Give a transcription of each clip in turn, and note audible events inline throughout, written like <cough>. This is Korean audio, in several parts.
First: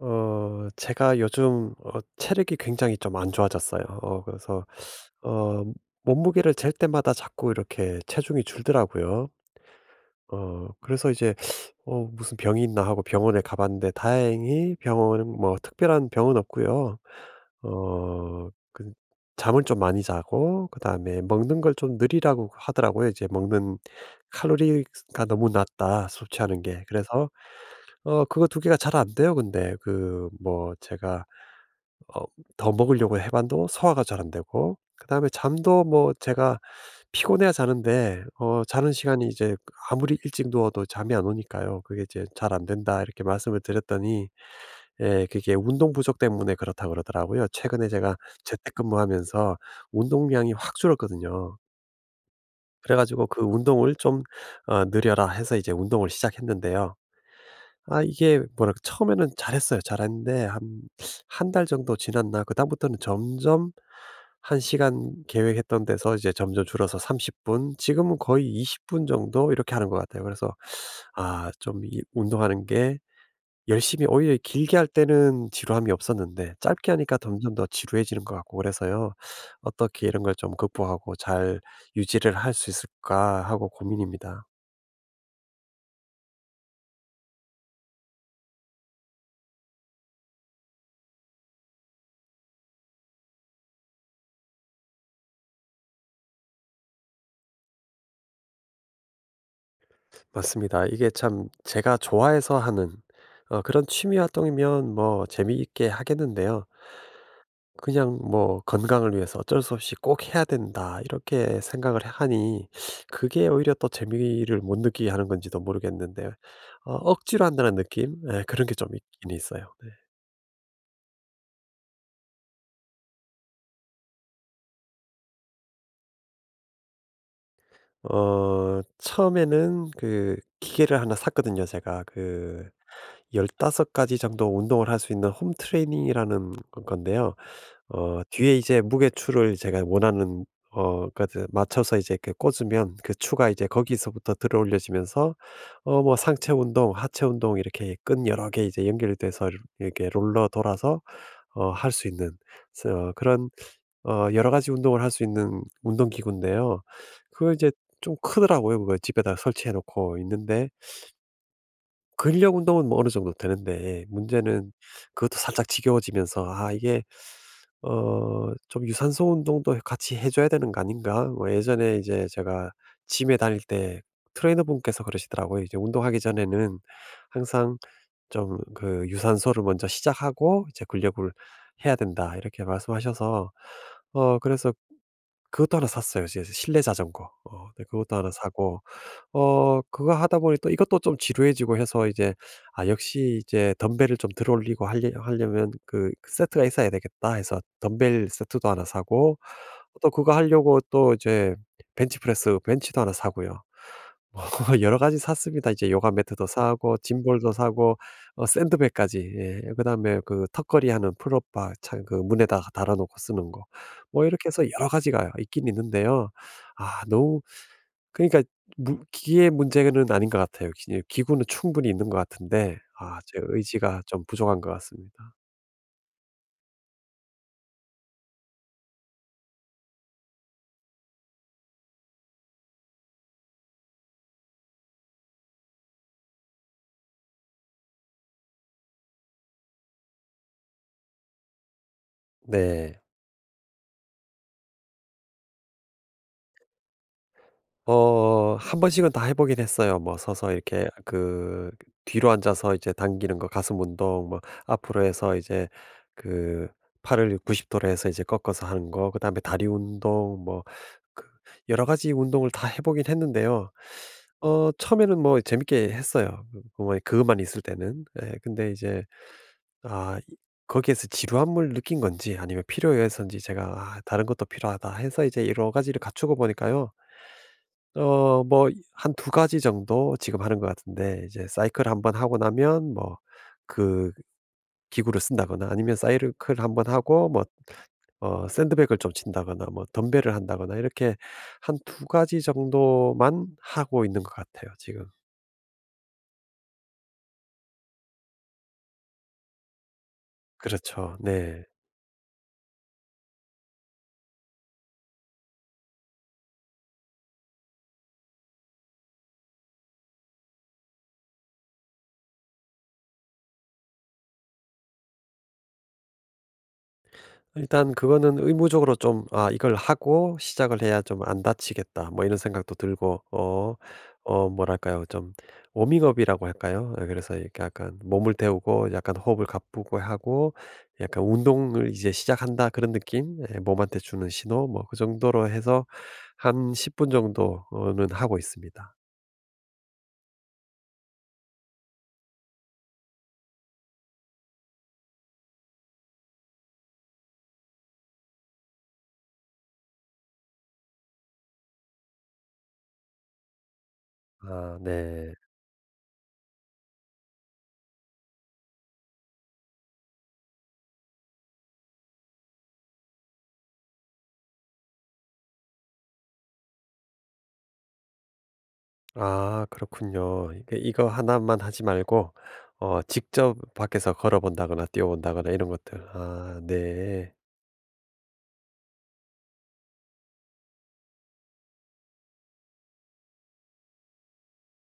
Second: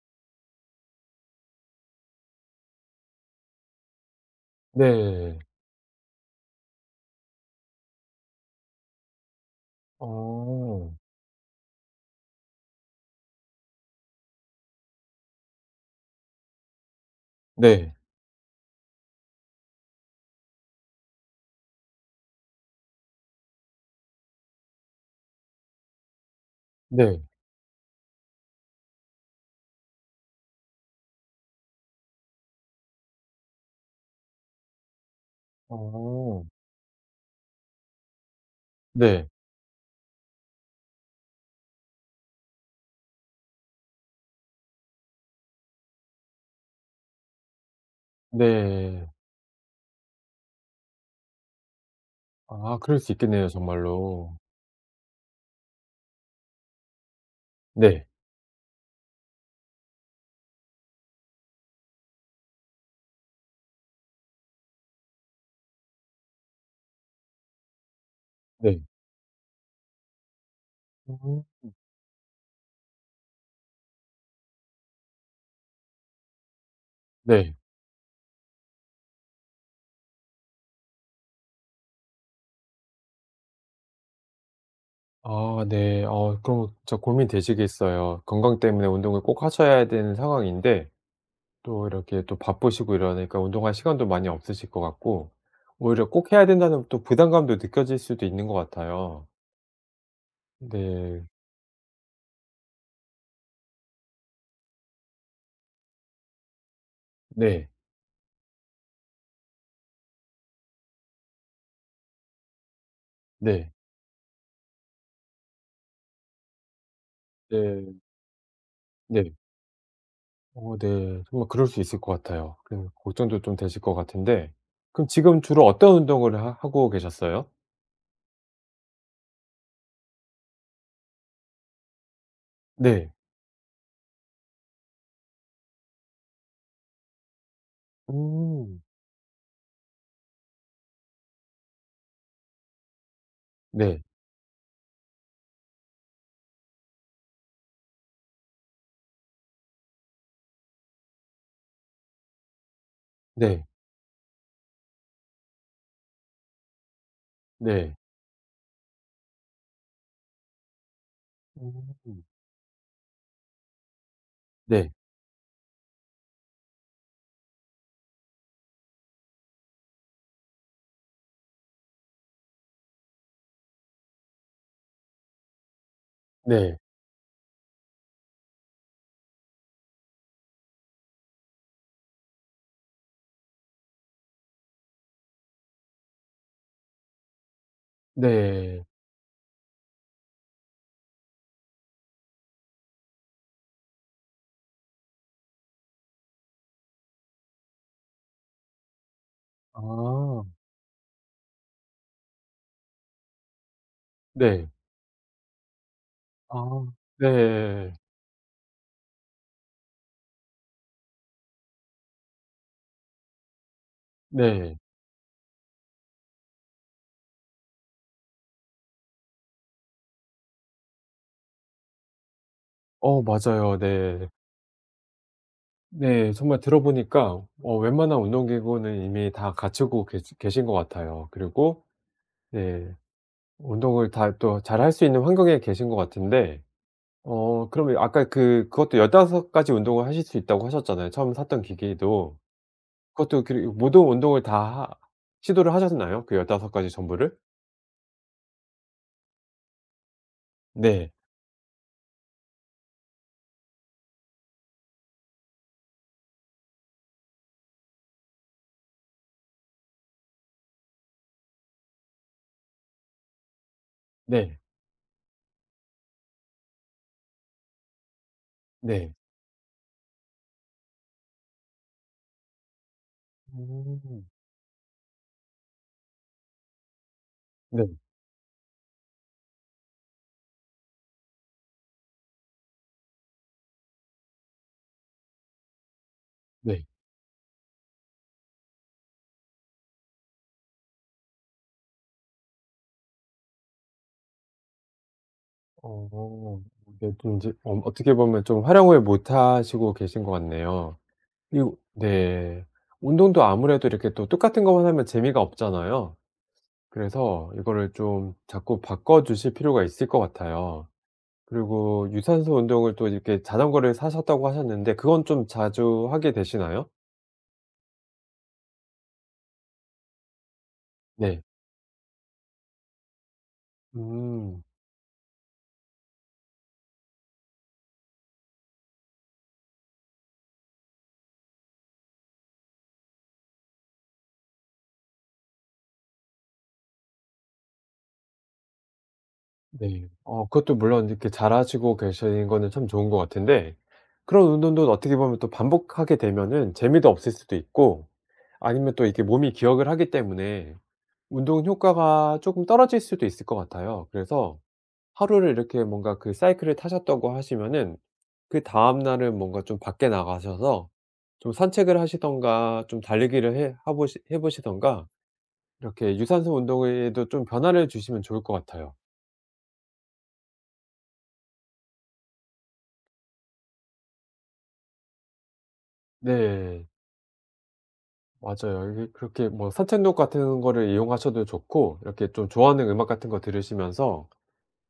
제가 요즘 체력이 굉장히 좀 안 좋아졌어요. 그래서 네. 어 몸무게를 잴 때마다 자꾸 이렇게 체중이 줄더라고요. 어. 그래서 이제 무슨 병이 있나?' 하고 병원에 가 봤는데, 다행히 병원은 뭐 특별한 병은 없고요. 네. 그 잠을 좀 많이 자고 그다음에 먹는 걸 좀 느리라고 하더라고요. 이제 먹는 "칼로리가 너무 낮다, 섭취하는 게." 네. 그래서 그거 두 개가 잘 안 돼요 근데. 그 뭐 제가 어 더 먹으려고 해봐도 소화가 잘 안 되고, 그다음에 잠도 뭐 어. 제가 피곤해야 자는데 자는 네. 시간이 이제 아무리 일찍 누워도 잠이 안 오니까요. 그게 이제 "잘 안 된다." 이렇게 말씀을 드렸더니, 예, 그게 운동 부족 때문에 그렇다 그러더라고요. 최근에 제가 네. 재택근무하면서 운동량이 확 줄었거든요. 아 그래 그럴 수 가지고 그 있겠네요, 운동을 좀 정말로. 어늘라 해서 이제 운동을 시작했는데요. 아, 네. 이게 뭐랄까 처음에는 잘했어요. 잘했는데 한 한 달 정도 지났나, 그다음부터는 점점 1시간 시간 계획했던 데서 이제 점점 줄어서 30분, 지금은 거의 네. 20분 정도 이렇게 하는 것 같아요. 그래서 음. 아, 좀 이 운동하는 게, 열심히 오히려 길게 할 때는 지루함이 없었는데 짧게 하니까 점점 네. 더 지루해지는 것 같고 그래서요. '어떻게 이런 걸 좀 극복하고 잘 유지를 할 수 있을까.' 하고 고민입니다. 아 네. 그럼 진짜 고민되시겠어요. 건강 때문에 운동을 꼭 하셔야 되는 상황인데, 또 이렇게 또 바쁘시고 이러니까 운동할 시간도 많이 없으실 것 같고, 오히려 꼭 해야 된다는 또 부담감도 느껴질 수도 있는 것 같아요. 맞습니다. 이게 네. 참, 제가 좋아해서 하는 그런 취미 활동이면 뭐 재미있게 하겠는데요. 네. 그냥 뭐 '건강을 위해서 어쩔 수 없이 꼭 해야 된다.' 이렇게 생각을 하니, 그게 네. 오히려 또 재미를 못 느끼게 하는 건지도 모르겠는데, 억지로 한다는 네. 느낌? 예, 그런 게 좀 네. 있긴 있어요. 네. 네. 정말 그럴 수 있을 것 같아요. 그 걱정도 좀 되실 것 같은데, 그럼 지금 주로 어떤 운동을 하 하고 계셨어요? 처음에는 그 기계를 하나 샀거든요, 제가. 그 네. 15가지 가지 정도 운동을 할 수 있는 홈 트레이닝이라는 건데요. 뒤에 이제 음. 무게추를 제가 원하는 그 맞춰서 이제 이렇게 꽂으면, 그 추가 이제 네. 거기서부터 들어 올려지면서 뭐 상체 운동, 하체 운동, 이렇게 끈 여러 개 이제 연결돼서 이렇 게 롤러 돌아서 할 수 있는, 그런 네. 여러 가지 운동을 할 수 있는 운동기구인데요. 그거 이제 네. 좀 크더라고요. 그거 집에다 설치해 놓고 있는데, 음. 근력 운동은 뭐 어느 정도 되는데, 문제는 네. 그것도 살짝 지겨워지면서 '아, 이게 어 좀 유산소 운동도 같이 해 줘야 되는 거 아닌가?' 뭐 예전에 이제 제가 짐에 다닐 때 트레이너분께서 그러시더라고요. 이제 운동하기 네. 전에는 항상 좀 그 "유산소를 먼저 시작하고, 이제 근력을 해야 된다." 이렇게 말씀하셔서 그래서 그것도 하나 샀어요. 이제 실내 자전거. 어, 네, 그것도 하나 사고, 네. 그거 하다 보니 또 이것도 좀 지루해지고 해서 이제, '아, 역시 이제 덤벨을 좀 들어 올리고 하려면 그 그 세트가 있어야 되겠다.' 해서 덤벨 세트도 하나 사고, 또 그거 아. 하려고 또 이제 벤치프레스 벤치도 하나 사고요. 네. <laughs> 뭐 여러 가지 샀습니다. 이제 요가 매트도 아. 사고 짐볼도 네. 사고 샌드백까지. 예. 그다음에 그 턱걸이 하는 풀업바, 참그 문에다가 달아 놓고 쓰는 거. 뭐 이렇게 해서 네. 여러 가지가 있긴 있는데요. 아, 너무 그러니까 무 기의 문제는 아닌 것 같아요. 기 기구는 충분히 있는 것 같은데, 아 제 맞아요. 의지가 좀 네. 부족한 것 같습니다. 네. 정말 들어보니까 웬만한 운동기구는 이미 다 갖추고 계시 계신 것 같아요. 그리고 네, 운동을 다 또 잘 할 수 있는 환경에 계신 것 같은데, 그러면 아까 그것도 15 가지 운동을 하실 수 있다고 하셨잖아요. 처음 샀던 기기도 네. 그것도 그 모든 운동을 다 하 시도를 하셨나요? 그 15 가지 전부를? 한 번씩은 다 해 보긴 했어요. 뭐 서서 이렇게 네. 그 뒤로 앉아서 이제 당기는 거, 가슴 운동, 뭐 앞으로 해서 이제 그 팔을 90도 도로 해서 이제 꺾어서 하는 거, 그다음에 다리 운동, 뭐 그 여러 가지 운동을 다 해 보긴 했는데요. 네. 처음에는 뭐 재밌게 했어요. 그만 그것만 있을 때는. 예, 근데 이제 네. 아, 이 거기에서 지루함을 느낀 건지 아니면 필요해서인지, 제가 '아, 다른 음. 것도 필요하다.' 해서 이제 여러 가지를 갖추고 보니까요. 네. 뭐 한 두 가지 정도 지금 하는 것 같은데, 이제 사이클 한번 하고 나면 뭐 그 기구를 쓴다거나, 아니면 사이클 한번 네. 하고 뭐 샌드백을 좀 친다거나, 뭐 덤벨을 한다거나 이렇게 한 두 가지 정도만 하고 있는 것 같아요, 지금. 어. 네, 좀 인제 어떻게 보면 좀 활용을 못 하시고 계신 것 같네요. 그렇죠. 네. 이거 네. 운동도 아무래도 이렇게 또 똑같은 것만 하면 재미가 없잖아요. 그래서 이거를 좀 자꾸 바꿔 주실 필요가 있을 것 같아요. 그리고 유산소 운동을 또 이렇게 자전거를 사셨다고 하셨는데, 그건 좀 자주 하게 되시나요? 일단 그거는 의무적으로 좀 '아, 이걸 하고 시작을 해야 좀 안 네. 다치겠다.' 뭐 이런 생각도 들고, 음. 뭐랄까요? 좀 워밍업이라고 할까요? 아, 그래서 이렇게 약간 몸을 데우고 약간 호흡을 가쁘고 하고, 약간 '운동을 이제 시작한다.' 그런 느낌? 예, 몸한테 주는 신호, 뭐 그 정도로 해서 한 10분 정도는 하고 있습니다. 네. 그것도 물론 이렇게 잘하시고 계신 거는 참 좋은 것 같은데, 그런 운동도 어떻게 보면 또 반복하게 되면은 재미도 없을 수도 있고, 아니면 또 이게 몸이 기억을 하기 때문에 운동 효과가 조금 떨어질 수도 있을 것 같아요. 그래서 아, 네. 하루를 이렇게 뭔가 그 사이클을 타셨다고 하시면은, 그 다음 날은 뭔가 좀 밖에 나가셔서 좀 산책을 하시던가 좀 달리기를 해 하보시 해보시가 이렇게 유산소 운동에도 좀 변화를 주시면 좋을 것 같아요. 아, 그렇군요. 이게 이거 하나만 하지 말고 직접 밖에서 걸어 본다거나 뛰어 본다거나 이런 것들. 아, 네. 네. 맞아요. 이게 그렇게 뭐 산책로 같은 거를 이용하셔도 좋고, 이렇게 좀 좋아하는 음악 같은 거 들으시면서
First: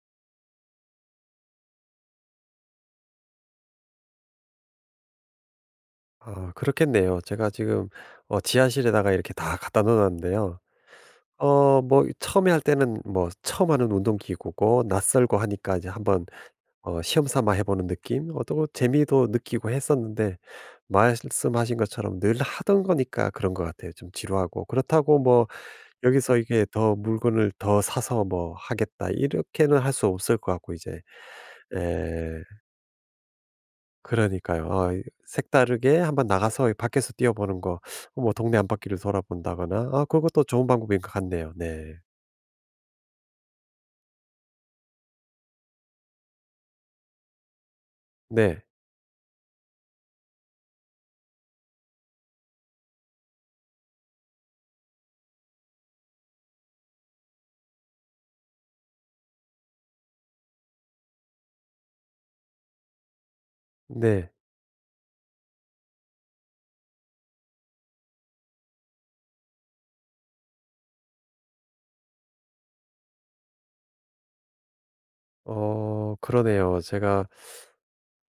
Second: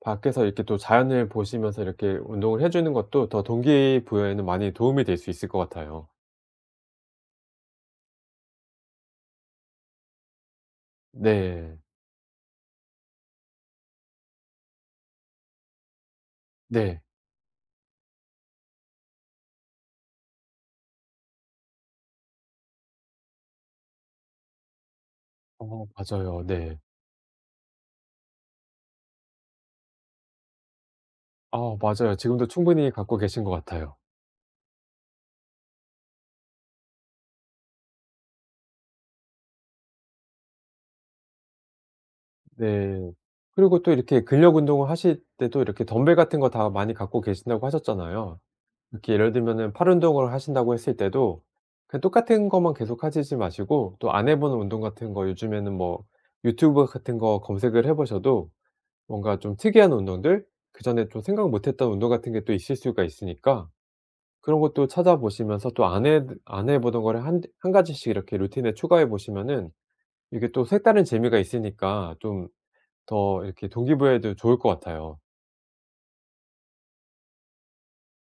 밖에서 이렇게 또 자연을 보시면서 이렇게 운동을 해 주는 것도 더 동기 부여에는 많이 도움이 될 수 있을 것 같아요. 아, 그렇겠네요. 제가 지금 지하실에다가 이렇게 다 갖다 놓았는데요, 네. 뭐 처음에 할 때는 뭐 처음 하는 운동 기구고 낯설고 하니까 이제 한번 네. 시험 삼아 해 보는 느낌? 또 재미도 느끼고 했었는데 말씀하신 것처럼 늘 하던 거니까 그런 것 같아요. 좀 지루하고, 그렇다고 뭐 여기서 맞아요. 이게 네. 더 물건을 더 사서 뭐 하겠다 이렇게는 할 수 없을 것 같고, 이제 아 맞아요. 예, 지금도 충분히 갖고 계신 것 같아요. 그러니까요. 아, 이 색다르게 한번 나가서 이 밖에서 뛰어보는 거, 뭐 동네 안바퀴를 돌아본다거나, 아, 그것도 좋은 방법인 것 같네요. 네. 네. 그리고 또 이렇게 근력 운동을 하실 때도 이렇게 덤벨 같은 거 다 많이 갖고 계신다고 하셨잖아요. 네. 이렇게 예를 들면은 팔 운동을 하신다고 했을 때도 그냥 똑같은 것만 계속 하시지 마시고 또 안 해 보는 운동 같은 거, 요즘에는 뭐 유튜브 같은 거 검색을 해 보셔도 뭔가 좀 특이한 운동들, 그전에 좀 생각 못 했던 운동 같은 게 또 있을 수가 있으니까 네. 그런 것도 찾아보시면서 또 안 해 보던 거를 한 가지씩 이렇게 루틴에 추가해 보시면은 이게 또 색다른 재미가 있으니까 좀 더 이렇게 동기부여에도 좋을 것 같아요. 그러네요. 제가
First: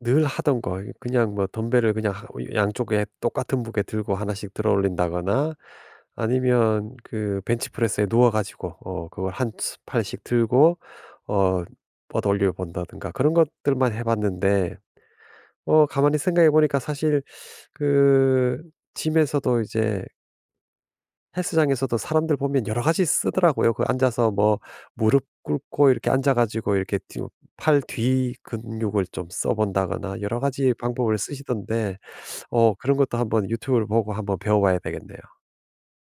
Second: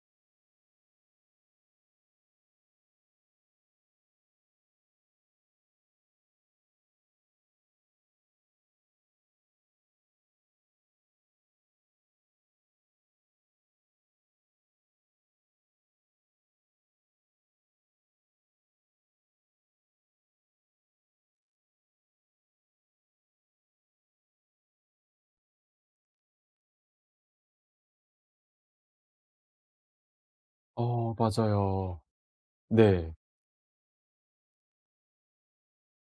늘 하던 거, 그냥 뭐 덤벨을 그냥 하 뭐 양쪽에 똑같은 무게 들고 하나씩 들어 올린다거나, 아니면 그 벤치프레스에 누워 가지고 그걸 한 팔씩 들고 어 뻗어 올려 본다든가, 그런 것들만 해 봤는데, 가만히 생각해 보니까 사실 그 짐에서도 이제 헬스장에서도 사람들 보면 여러 가지 쓰더라고요. 그 앉아서 뭐 무릎 꿇고 이렇게 앉아 가지고 이렇게 뒤 팔 뒤 근육을 좀 써 본다거나, 여러 가지 방법을 쓰시던데 맞아요. 그런 네. 것도 한번 유튜브를 보고 한번 배워 봐야 되겠네요.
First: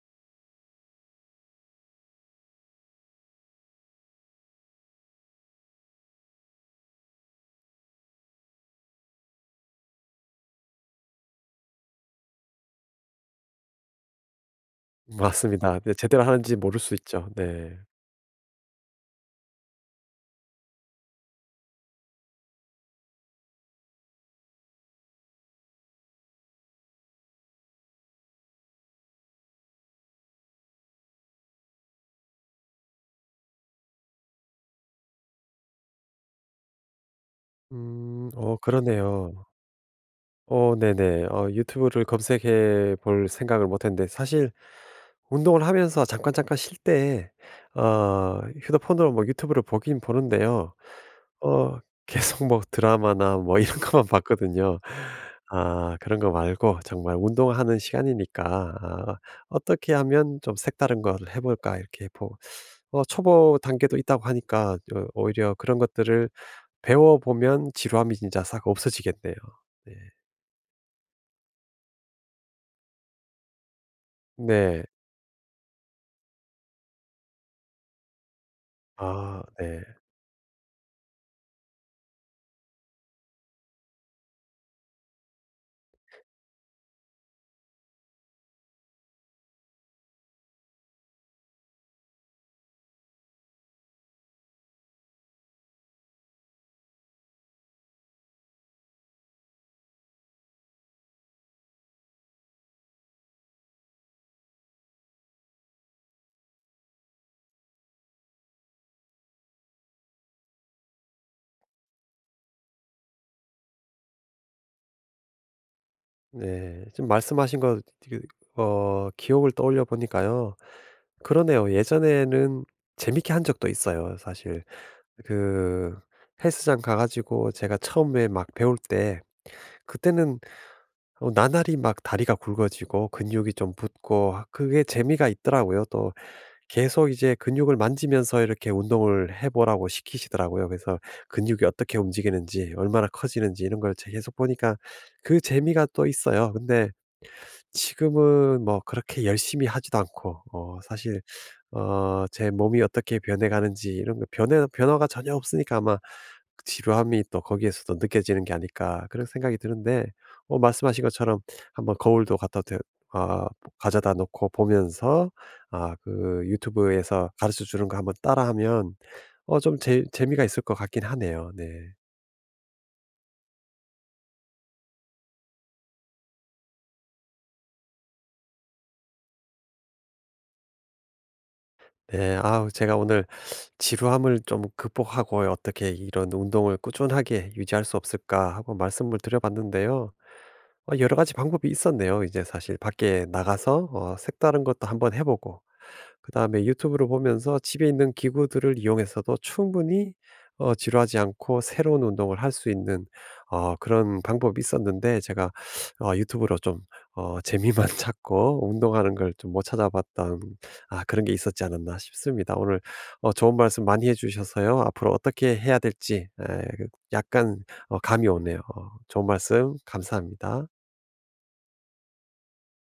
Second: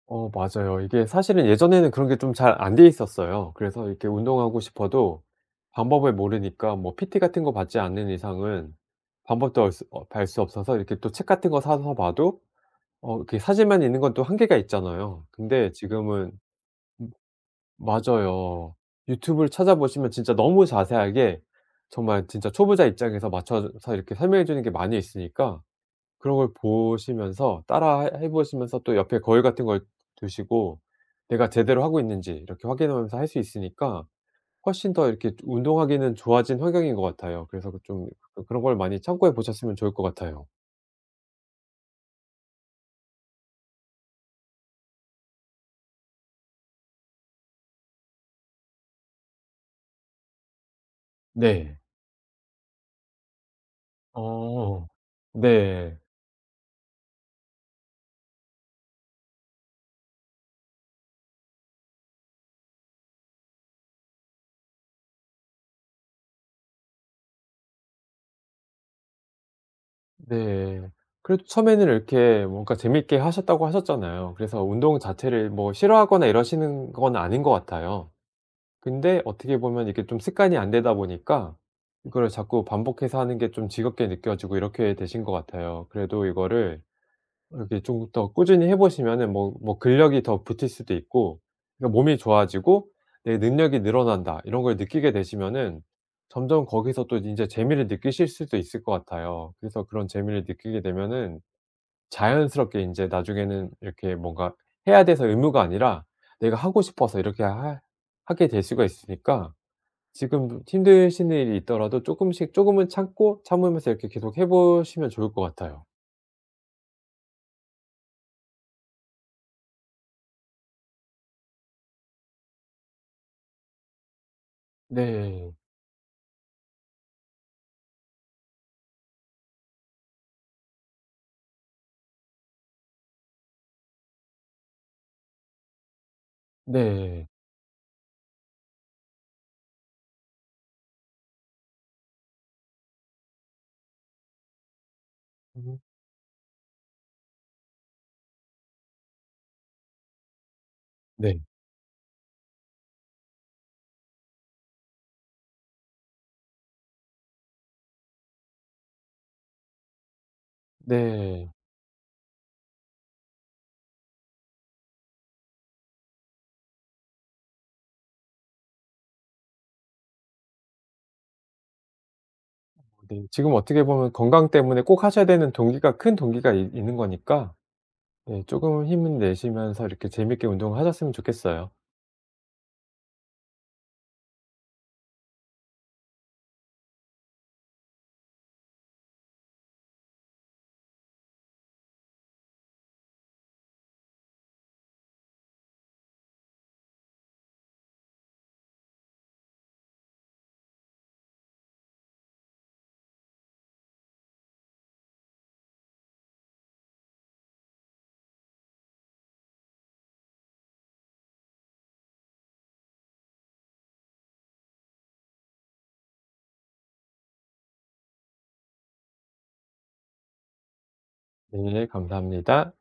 맞아요. 이게 사실은 예전에는 그런 게 좀 잘 안 돼 있었어요. 그래서 이렇게 운동하고 싶어도 방법을 모르니까 뭐 PT 같은 거 받지 않는 이상은 방법도 얼 수 어 알 수 없어서 이렇게 또 책 같은 거 사서 봐도 이렇게 사진만 있는 건 또 한계가 있잖아요. 근데 맞습니다. 네, 제대로 지금은 하는지 모를 수 음 있죠. 네. 맞아요. 유튜브를 찾아보시면 진짜 너무 자세하게 정말 진짜 초보자 입장에서 맞춰서 이렇게 설명해 주는 게 많이 있으니까 그런 걸 보시면서 따라 해 보시면서 또 옆에 거울 같은 걸 두시고 내가 제대로 하고 있는지 이렇게 확인하면서 할 수 있으니까 훨씬 더 이렇게 운동하기는 좋아진 환경인 것 같아요. 그래서 그 좀 음. 그런 걸 많이 참고해 그러네요. 보셨으면 좋을 것 같아요. 네네. 유튜브를 검색해 볼 생각을 못 했는데, 사실 운동을 하면서 잠깐 잠깐 쉴 때 휴대폰으로 뭐 유튜브를 보긴 보는데요. 어 네. <laughs> 계속 뭐 드라마나 뭐 이런 <laughs> 것만 봤거든요. 어. 아, 네. 그런 거 말고 정말 운동하는 시간이니까, 아, '어떻게 하면 좀 색다른 걸 해 볼까?' 이렇게 보 어 초보 단계도 있다고 하니까, 오히려 그런 것들을 배워 보면 지루함이 진짜 싹 없어지겠네요. 네. 네. 그래도 처음에는 이렇게 뭔가 재밌게 하셨다고 하셨잖아요. 그래서 네. 운동 자체를 뭐 싫어하거나 이러시는 건 아닌 것 같아요. 근데 아, 어떻게 네. 보면 이게 좀 습관이 안 되다 보니까 이거를 자꾸 반복해서 하는 게 좀 지겹게 느껴지고 이렇게 되신 것 같아요. 그래도 이거를 이렇게 좀 더 꾸준히 해 보시면은 뭐 근력이 더 붙을 수도 있고, 그러니까 몸이 좋아지고 '내 능력이 늘어난다.' 이런 걸 느끼게 되시면은 점점 거기서 또 이제 재미를 느끼실 수도 있을 것 같아요. 그래서 그런 재미를 느끼게 되면은 자연스럽게 이제 나중에는 이렇게 뭔가 해야 돼서 의무가 아니라 내가 하고 싶어서 이렇게 하 하게 될 수가 있으니까 지금 힘드신 일이 있더라도 조금씩 조금은 참고 참으면서 이렇게 계속 해 보시면 좋을 것 같아요. 네. 지금 말씀하신 거 그 기억을 떠올려 보니까요. 그러네요. 예전에는 재밌게 한 적도 있어요, 사실. 네. 그 헬스장 가 가지고 제가 처음에 막 배울 때, 그때는 나날이 막 다리가 굵어지고 근육이 좀 붙고 그게 재미가 있더라고요. 또 계속 네. 이제 근육을 만지면서 이렇게 운동을 해 보라고 시키시더라고요. 그래서 근육이 어떻게 움직이는지, 얼마나 커지는지 이런 걸 제 계속 보니까 그 음. 재미가 또 있어요. 근데 지금은 뭐 그렇게 열심히 하지도 않고, 사실 네. 제 몸이 어떻게 변해가는지 이런 거, 변해 변화가 전혀 없으니까 아마 그 지루함이 또 거기에서도 느껴지는 게 아닐까, 그런 생각이 드는데, 말씀하신 것처럼 네. 한번 거울도 갖다 대 아 가져다 놓고 보면서, 아 그 유튜브에서 가르쳐 주는 거 한번 따라하면 좀 재 재미가 있을 것 같긴 하네요. 네. 네. 지금 어떻게 보면 건강 때문에 꼭 하셔야 되는 동기가, 큰 동기가 있 있는 거니까 네금은 힘을 내시면서 이렇게 재밌게 운동을 하셨으면 좋겠어요. 네, 아우, 제가 오늘 지루함을 좀 극복하고 어떻게 이런 운동을 꾸준하게 유지할 수 없을까 하고 말씀을 드려봤는데요. 여러 가지 방법이 있었네요. 이제 사실 밖에 나가서 색다른 것도 한번 해보고, 그다음에 유튜브를 보면서 집에 있는 기구들을 이용해서도 충분히 지루하지 않고 새로운 운동을 할 수 있는, 그런 방법이 있었는데, 제가 유튜브로 좀 재미만 <laughs> 찾고 운동하는 걸 좀 못 찾아봤던 아 그런 게 있었지 않았나 싶습니다. 오늘 좋은 말씀 많이 해 주셔서요, 앞으로 어떻게 해야 될지 약간 감이 오네요. 좋은 말씀 감사합니다. 네. 감사합니다.